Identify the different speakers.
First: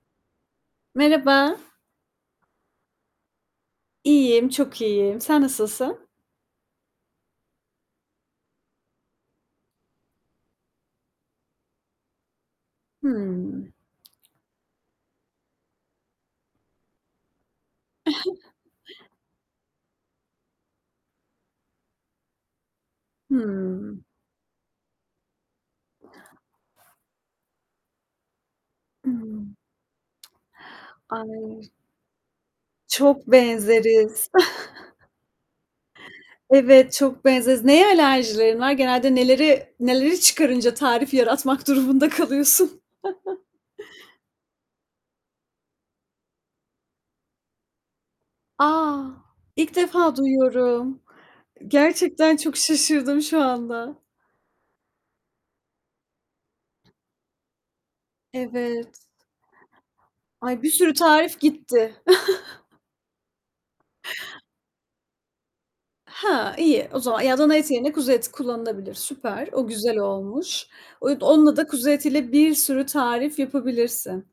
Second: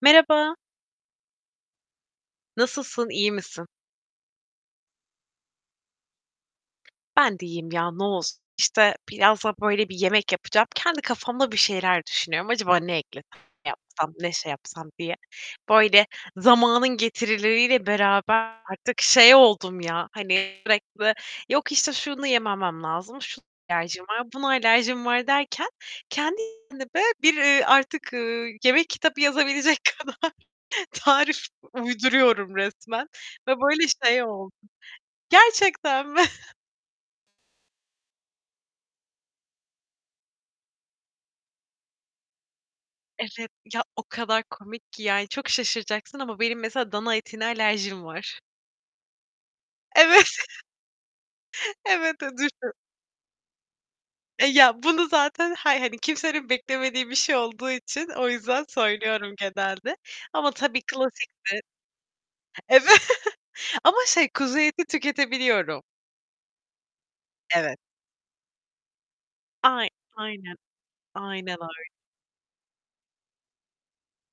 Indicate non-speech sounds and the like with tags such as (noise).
Speaker 1: Merhaba.
Speaker 2: Merhaba.
Speaker 1: Nasılsın, iyi misin?
Speaker 2: İyiyim, çok iyiyim. Sen nasılsın?
Speaker 1: Ben de iyiyim ya, ne olsun? İşte, birazdan, böyle, bir yemek yapacağım. Kendi kafamda bir şeyler düşünüyorum: Acaba ne eklesem, ne
Speaker 2: Hıı.
Speaker 1: yapsam, ne şey yapsam diye. Böyle, zamanın getirileriyle beraber
Speaker 2: (chuckles)
Speaker 1: artık şey oldum ya, hani, sürekli; yok, işte, şunu yememem lazım, şuna
Speaker 2: Hıı.
Speaker 1: alerjim var, buna alerjim var, derken kendi, (unintelligible) bir artık, ııı, yemek kitabı yazabilecek kadar
Speaker 2: (unintelligible)
Speaker 1: tarif
Speaker 2: Ay
Speaker 1: uyduruyorum resmen
Speaker 2: Çok
Speaker 1: ve böyle, şey
Speaker 2: benzeriz.
Speaker 1: oldu
Speaker 2: (chuckles)
Speaker 1: Gerçekten mi? (chuckles)
Speaker 2: Evet, çok benzeriz. Neye alerjilerin var? Genelde neleri neleri çıkarınca tarif yaratmak durumunda kalıyorsun? (chuckles)
Speaker 1: Evet, ya o kadar komik ki yani, çok şaşıracaksın ama benim mesela dana etine alerjim var.
Speaker 2: A! ilk defa
Speaker 1: Evet.
Speaker 2: duyuyorum.
Speaker 1: Evet.
Speaker 2: Gerçekten çok
Speaker 1: (unintelligible)
Speaker 2: şaşırdım şu anda.
Speaker 1: E, ya, bunu zaten, hay hani, kimsenin beklemediği bir şey olduğu için, o yüzden
Speaker 2: Evet.
Speaker 1: söylüyorum genelde ama
Speaker 2: Ay bir
Speaker 1: tabii
Speaker 2: sürü tarif
Speaker 1: klasiktir.
Speaker 2: gitti. (chuckles)
Speaker 1: Evet ama, şey, kuzu eti tüketebiliyorum.
Speaker 2: He, iyi. O zaman ya, dana eti
Speaker 1: Evet.
Speaker 2: yerine kuzu eti kullanılabilir. Süper. O
Speaker 1: Ay
Speaker 2: güzel
Speaker 1: aynen,
Speaker 2: olmuş. Oyd onunla
Speaker 1: aynen
Speaker 2: da,
Speaker 1: öyle.
Speaker 2: kuzu etiyle bir sürü tarif yapabilirsin.